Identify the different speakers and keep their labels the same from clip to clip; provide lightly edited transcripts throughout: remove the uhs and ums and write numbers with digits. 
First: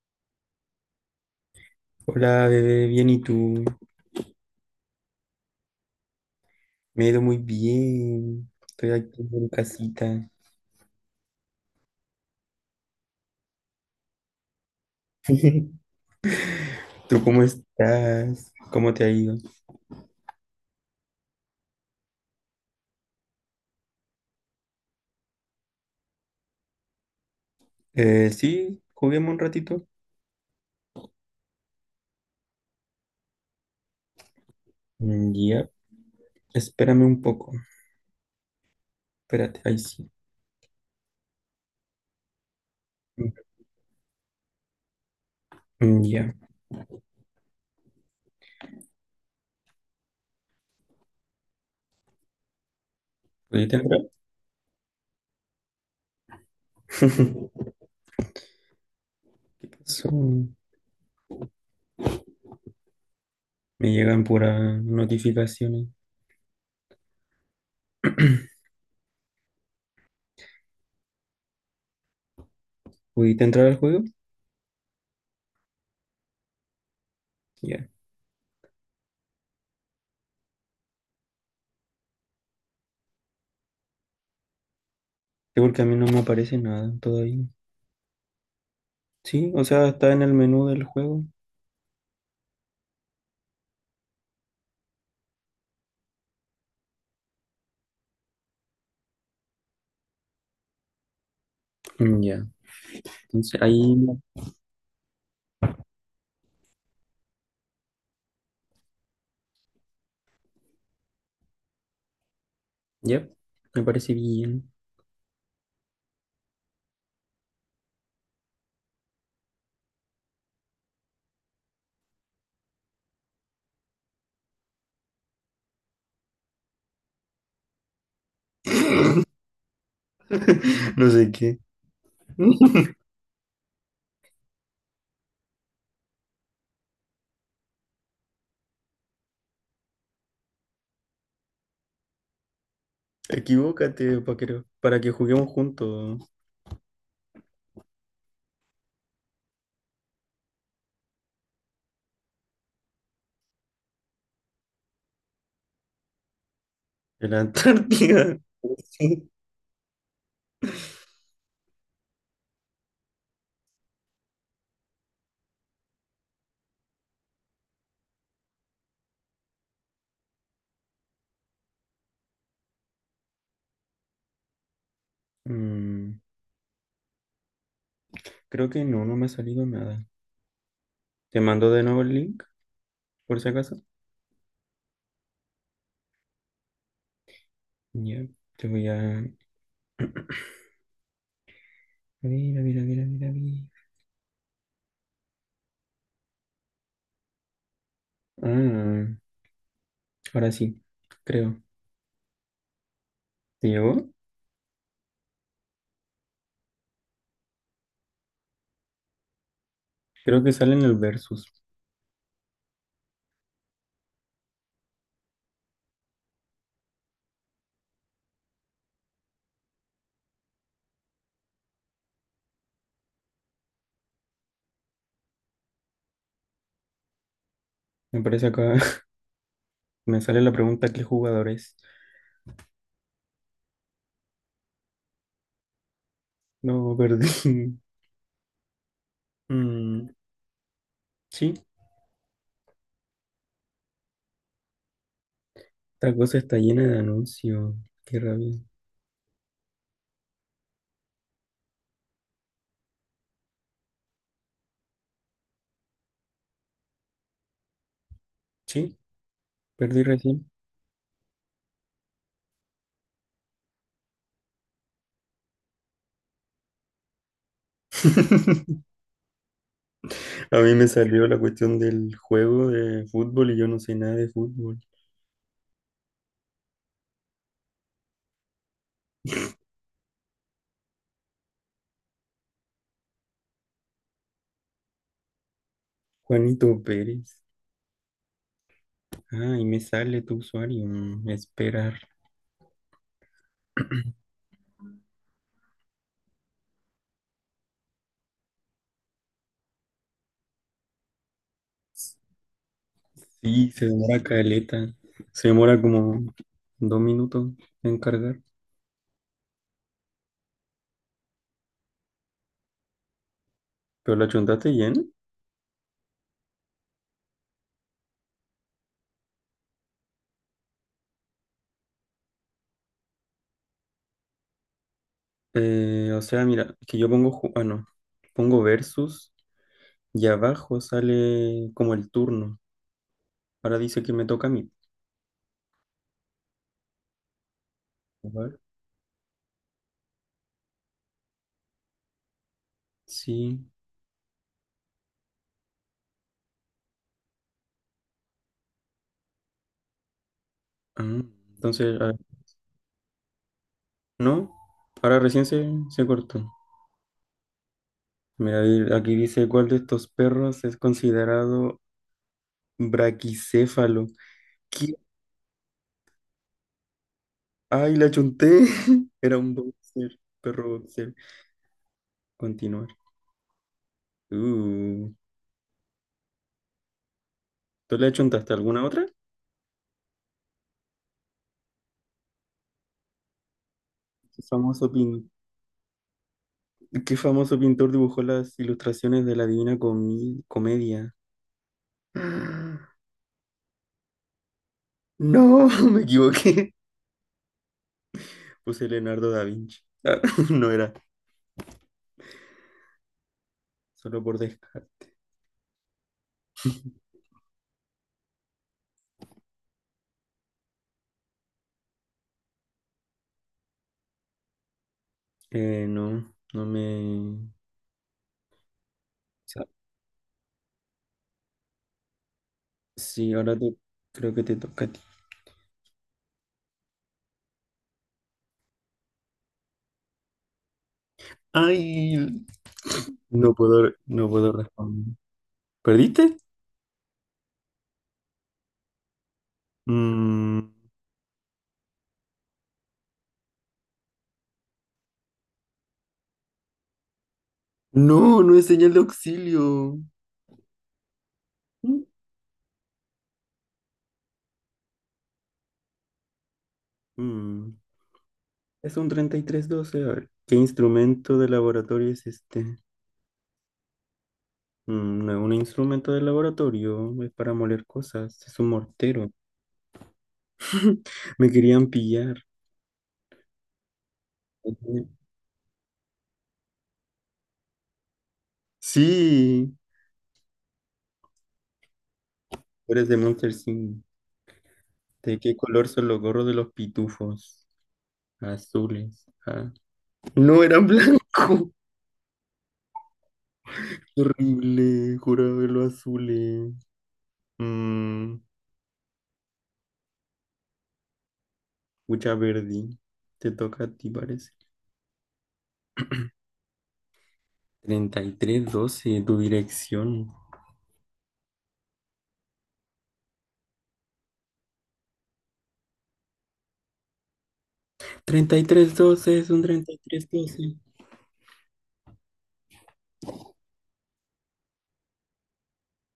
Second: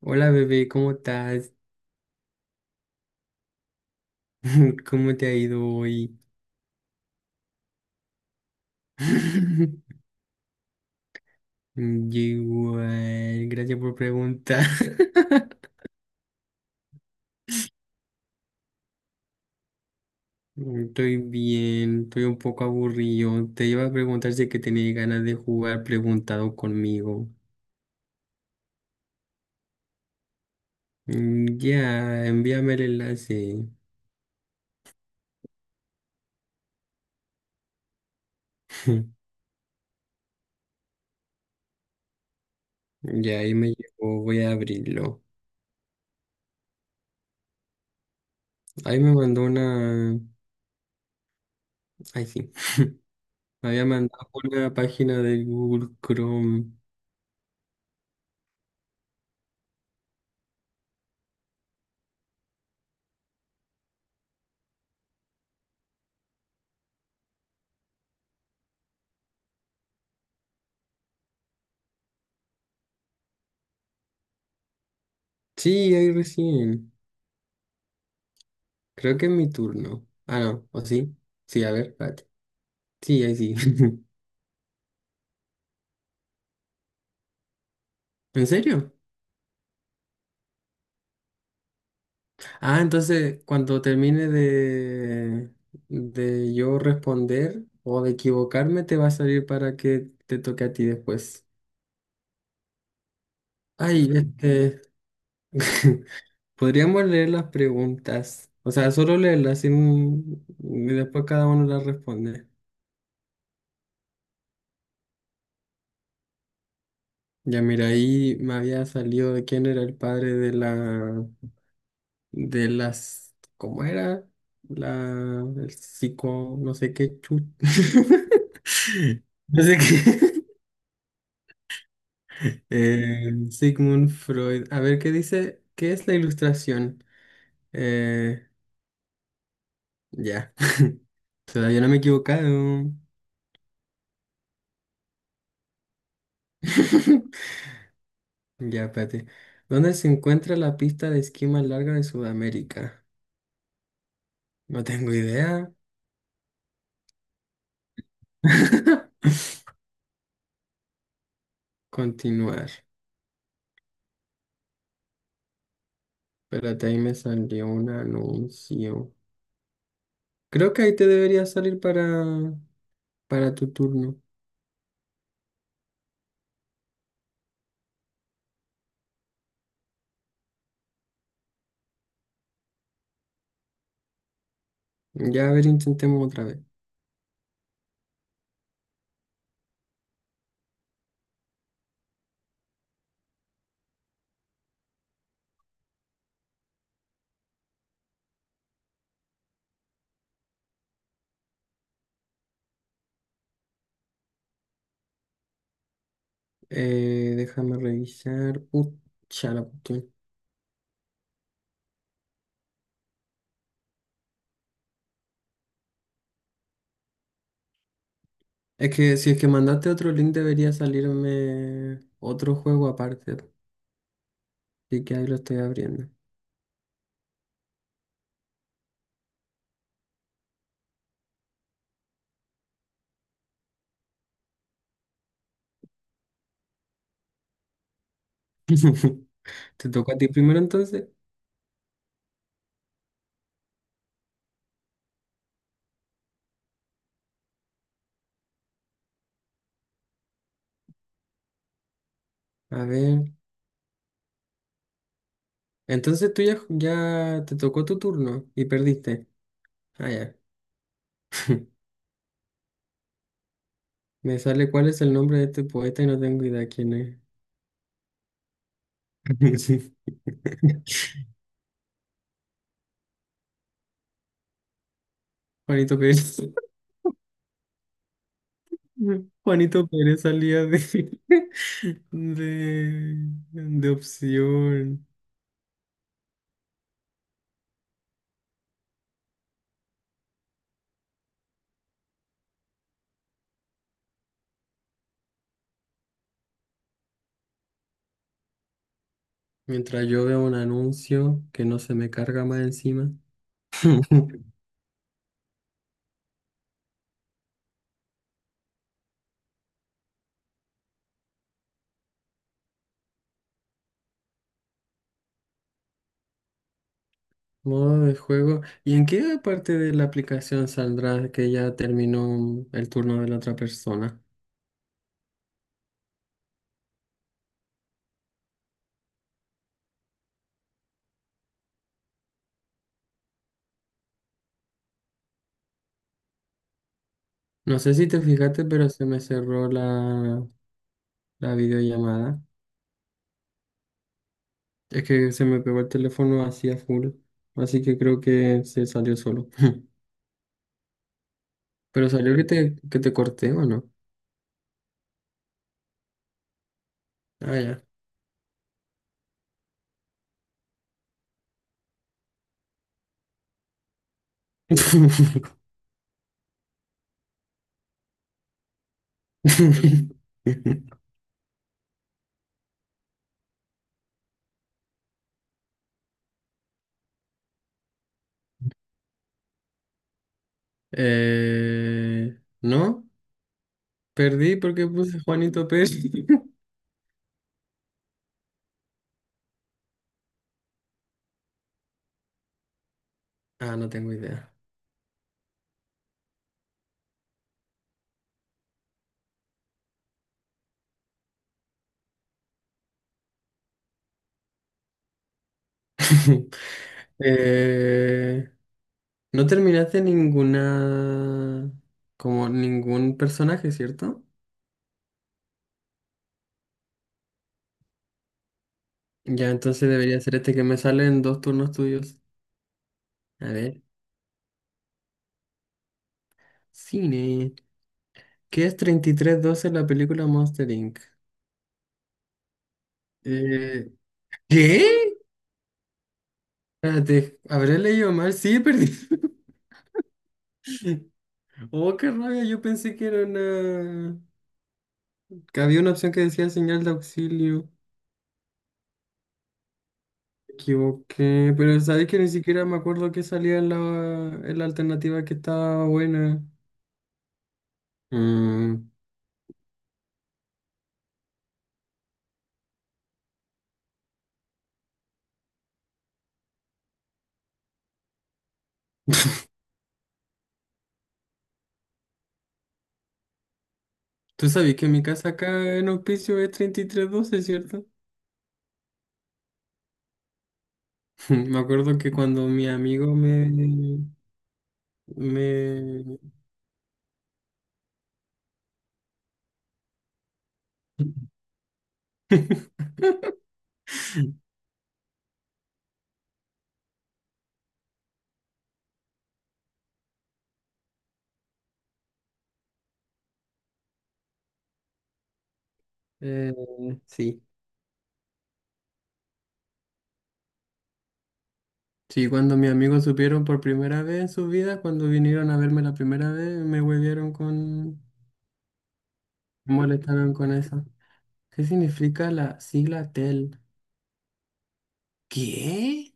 Speaker 1: Hola bebé, ¿cómo estás?
Speaker 2: Hola, bebé, bien, ¿y tú?
Speaker 1: ¿Cómo te ha ido hoy?
Speaker 2: Me he ido muy bien. Estoy aquí en casita.
Speaker 1: Yo igual, gracias por preguntar.
Speaker 2: ¿Tú cómo estás? ¿Cómo te ha ido?
Speaker 1: Estoy bien, estoy un poco aburrido. Te iba a preguntar si que tenías ganas de jugar preguntado conmigo.
Speaker 2: Sí, juguemos un ratito.
Speaker 1: Ya, envíame el enlace.
Speaker 2: Mm, ya, espérame un poco. Espérate, ahí sí.
Speaker 1: Ya, ahí me llegó, voy a abrirlo.
Speaker 2: Mm, ya.
Speaker 1: Ahí me mandó una... Ay, sí,
Speaker 2: ¿Oye,
Speaker 1: me
Speaker 2: te
Speaker 1: había
Speaker 2: entrar?
Speaker 1: mandado una página de Google Chrome.
Speaker 2: ¿Qué pasó? Me llegan puras notificaciones. ¿Pudiste entrar al juego?
Speaker 1: Sí, ahí recién.
Speaker 2: Ya.
Speaker 1: Creo que es mi turno. Ah, no, ¿o sí? Sí, a ver, espérate. Sí, ahí sí.
Speaker 2: Sí, porque a mí no me aparece nada todavía.
Speaker 1: ¿En serio?
Speaker 2: Sí, o sea, está en el menú del juego.
Speaker 1: Ah, entonces, cuando termine de, yo responder o de equivocarme, te va a salir para que te toque a ti después.
Speaker 2: Mm, ya. Entonces ahí,
Speaker 1: Ay, este... Podríamos leer las preguntas. O sea, solo leerlas sin- y después cada uno las responde.
Speaker 2: ya, me parece bien.
Speaker 1: Ya mira, ahí me había salido de quién era el padre de la... de las, ¿cómo era? La, el psico, no sé qué chu- no sé qué.
Speaker 2: No sé qué.
Speaker 1: Sigmund Freud. A ver, ¿qué dice? ¿Qué es la ilustración? Eh, ya, todavía no me he equivocado.
Speaker 2: Equivócate, para que juguemos juntos
Speaker 1: Ya, espérate. ¿Dónde se encuentra la pista de esquí más larga de Sudamérica? No tengo idea.
Speaker 2: en la Antártida.
Speaker 1: Continuar. Espérate, ahí me salió un anuncio. Creo que ahí te debería salir para tu turno.
Speaker 2: Mm, creo que no, no me ha salido nada. Te mando de nuevo el link, por si acaso.
Speaker 1: Ya a ver, intentemos otra vez.
Speaker 2: Ya, te voy a... A ver, a ver, a ver, a ver, a ver. Ah, ahora sí, creo. ¿Te llegó?
Speaker 1: Déjame revisar. Pucha, la cuestión.
Speaker 2: Creo que sale en el versus.
Speaker 1: Es que si es que mandaste otro link debería salirme otro juego aparte. Así que ahí lo estoy abriendo.
Speaker 2: Me parece acá, me sale la pregunta, ¿qué jugador es? No, perdí.
Speaker 1: ¿Te
Speaker 2: Mm,
Speaker 1: tocó a ti primero entonces?
Speaker 2: sí, esta cosa está llena de anuncios. Qué rabia.
Speaker 1: A ver. Entonces tú ya te tocó tu turno y
Speaker 2: Sí.
Speaker 1: perdiste.
Speaker 2: Perdí
Speaker 1: Ah, ya.
Speaker 2: recién.
Speaker 1: Me sale cuál es el nombre de este poeta y no tengo idea quién es. Sí.
Speaker 2: A mí me salió la cuestión del juego de fútbol y yo no sé nada de fútbol.
Speaker 1: Juanito Pérez. Juanito Pérez salía de, de, de opción.
Speaker 2: Juanito Pérez. Ah, y me sale tu usuario. Mm, esperar.
Speaker 1: Mientras yo veo un anuncio que no se me carga más encima.
Speaker 2: Sí, se demora caleta. Se demora como 2 minutos en cargar. Pero la chuntaste bien.
Speaker 1: Modo de juego. ¿Y en qué parte de la aplicación saldrá que ya terminó el turno de la otra persona?
Speaker 2: O sea, mira, que yo pongo, ju- ah, no, pongo versus y abajo sale como el turno. Ahora dice que me toca a mí.
Speaker 1: No sé si te
Speaker 2: A ver,
Speaker 1: fijaste, pero se me cerró la videollamada.
Speaker 2: sí.
Speaker 1: Es que se me pegó el teléfono así a full. Así que creo que se salió solo.
Speaker 2: Ah, entonces,
Speaker 1: Pero salió que te corté, ¿o no?
Speaker 2: no, ahora recién se cortó.
Speaker 1: Ah, ya.
Speaker 2: Mira, aquí dice cuál de estos perros es considerado braquicéfalo. ¿Qué? ¡Ay, la chunté! Era un boxer, perro boxer. Continuar. Uh, ¿Tú le achuntaste alguna otra?
Speaker 1: No,
Speaker 2: ¿Qué
Speaker 1: perdí porque
Speaker 2: famoso,
Speaker 1: puse Juanito Pérez.
Speaker 2: qué famoso pintor dibujó las ilustraciones de la Divina Comedia?
Speaker 1: Ah, no tengo idea.
Speaker 2: No, me equivoqué. Puse Leonardo da Vinci. Ah, no era, solo por descarte.
Speaker 1: Eh, no terminaste ninguna, como ningún personaje, ¿cierto?
Speaker 2: No, no me,
Speaker 1: Ya,
Speaker 2: sea,
Speaker 1: entonces debería ser este que me sale en dos turnos tuyos.
Speaker 2: Sí,
Speaker 1: A ver,
Speaker 2: creo que te toca a ti.
Speaker 1: cine. ¿Qué es 33-12 la película Monster Inc?
Speaker 2: Ay,
Speaker 1: Eh,
Speaker 2: no puedo responder.
Speaker 1: ¿Qué?
Speaker 2: ¿Perdiste?
Speaker 1: Espérate, ¿habré leído mal? Sí, perdí.
Speaker 2: Mm,
Speaker 1: Oh, qué rabia, yo pensé que era una... que había una opción que decía señal de auxilio.
Speaker 2: no, no es señal de auxilio.
Speaker 1: Me equivoqué, pero
Speaker 2: Mm.
Speaker 1: sabes que ni siquiera me acuerdo que salía en en la alternativa que estaba buena.
Speaker 2: Mm,
Speaker 1: Mm,
Speaker 2: Es un 33 12. A ver, ¿qué instrumento de laboratorio es este? Mm, no es un instrumento de laboratorio, es para moler cosas, es un mortero. Me querían pillar.
Speaker 1: Tú sabes que mi
Speaker 2: Ujú.
Speaker 1: casa acá en Hospicio es 33-12, ¿cierto?
Speaker 2: Sí.
Speaker 1: Me acuerdo que cuando mi
Speaker 2: Tú eres
Speaker 1: amigo
Speaker 2: de
Speaker 1: me...
Speaker 2: Monster Inc. ¿De qué color
Speaker 1: me...
Speaker 2: son los gorros de los pitufos? Azules. Ah, no eran blanco. Horrible, juraba verlo azules. Mmm, mucha verde. Te toca a ti, parece.
Speaker 1: eh, sí.
Speaker 2: 33 12, tu dirección.
Speaker 1: Sí, cuando mis amigos supieron por primera vez en su vida, cuando vinieron a verme la primera vez, me huevieron con...
Speaker 2: 33 12, es un
Speaker 1: Me
Speaker 2: treinta y tres
Speaker 1: molestaron con
Speaker 2: doce.
Speaker 1: eso. ¿Qué significa la sigla TEL? ¿Qué?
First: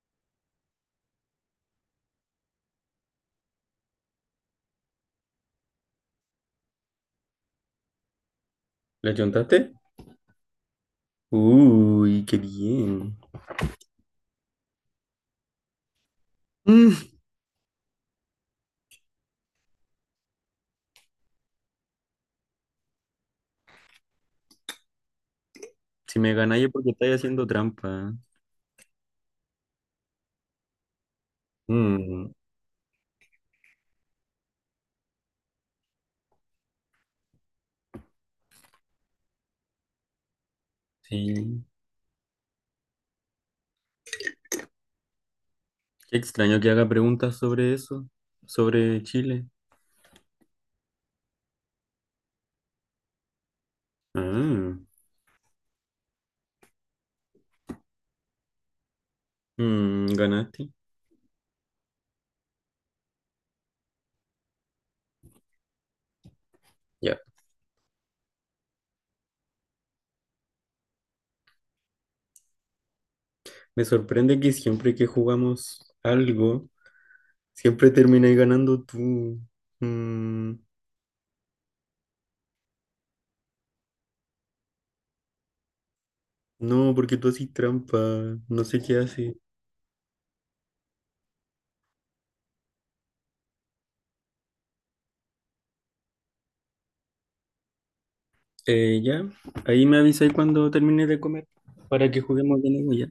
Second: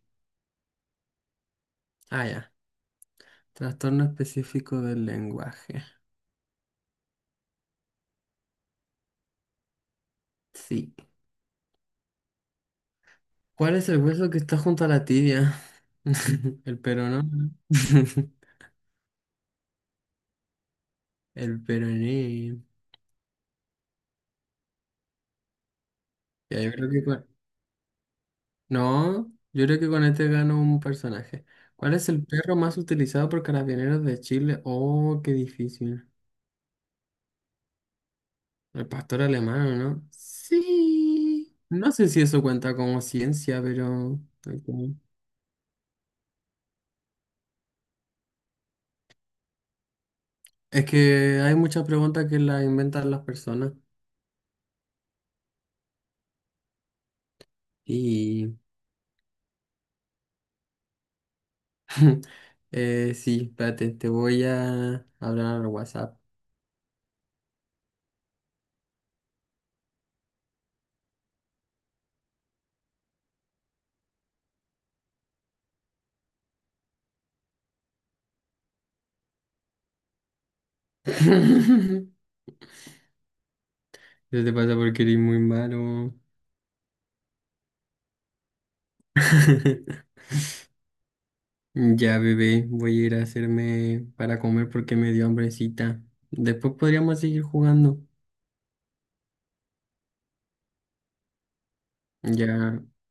Speaker 1: Ah, ya. Trastorno específico del lenguaje.
Speaker 2: ¿La chontaste?
Speaker 1: Sí.
Speaker 2: Uy, qué bien.
Speaker 1: ¿Cuál es el hueso que está junto a la tibia? El
Speaker 2: Mm,
Speaker 1: peroné. El peroné.
Speaker 2: si me
Speaker 1: Ya,
Speaker 2: ganáis es
Speaker 1: yo
Speaker 2: porque
Speaker 1: creo que
Speaker 2: estáis
Speaker 1: con-
Speaker 2: haciendo trampa.
Speaker 1: No, yo creo que con este gano un personaje. ¿Cuál es el
Speaker 2: Mm,
Speaker 1: perro más utilizado por carabineros de Chile? Oh, qué difícil. El pastor alemán, ¿no? Sí.
Speaker 2: sí.
Speaker 1: No sé si eso cuenta como ciencia, pero... ok.
Speaker 2: Qué extraño que haga preguntas sobre eso, sobre Chile.
Speaker 1: Es que hay muchas preguntas que las inventan las personas.
Speaker 2: Ah,
Speaker 1: Y...
Speaker 2: mm, ganaste.
Speaker 1: sí, espérate, te voy a hablar al WhatsApp.
Speaker 2: Ya. Me sorprende que siempre que jugamos algo, siempre terminas ganando tú. Mm,
Speaker 1: ¿Qué te pasa porque eres muy malo?
Speaker 2: no, porque tú haces trampa, no sé qué haces.
Speaker 1: Ya, bebé, voy a ir a hacerme para comer porque me dio hambrecita. Después podríamos seguir jugando.
Speaker 2: Ya, ahí me avisáis cuando termine de comer para que juguemos de
Speaker 1: Ya,
Speaker 2: nuevo ya.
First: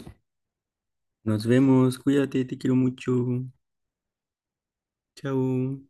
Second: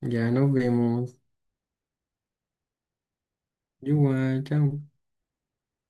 Speaker 1: ya nos vemos.
Speaker 2: Nos vemos, cuídate, te quiero mucho.
Speaker 1: Igual, chao.
Speaker 2: Chao.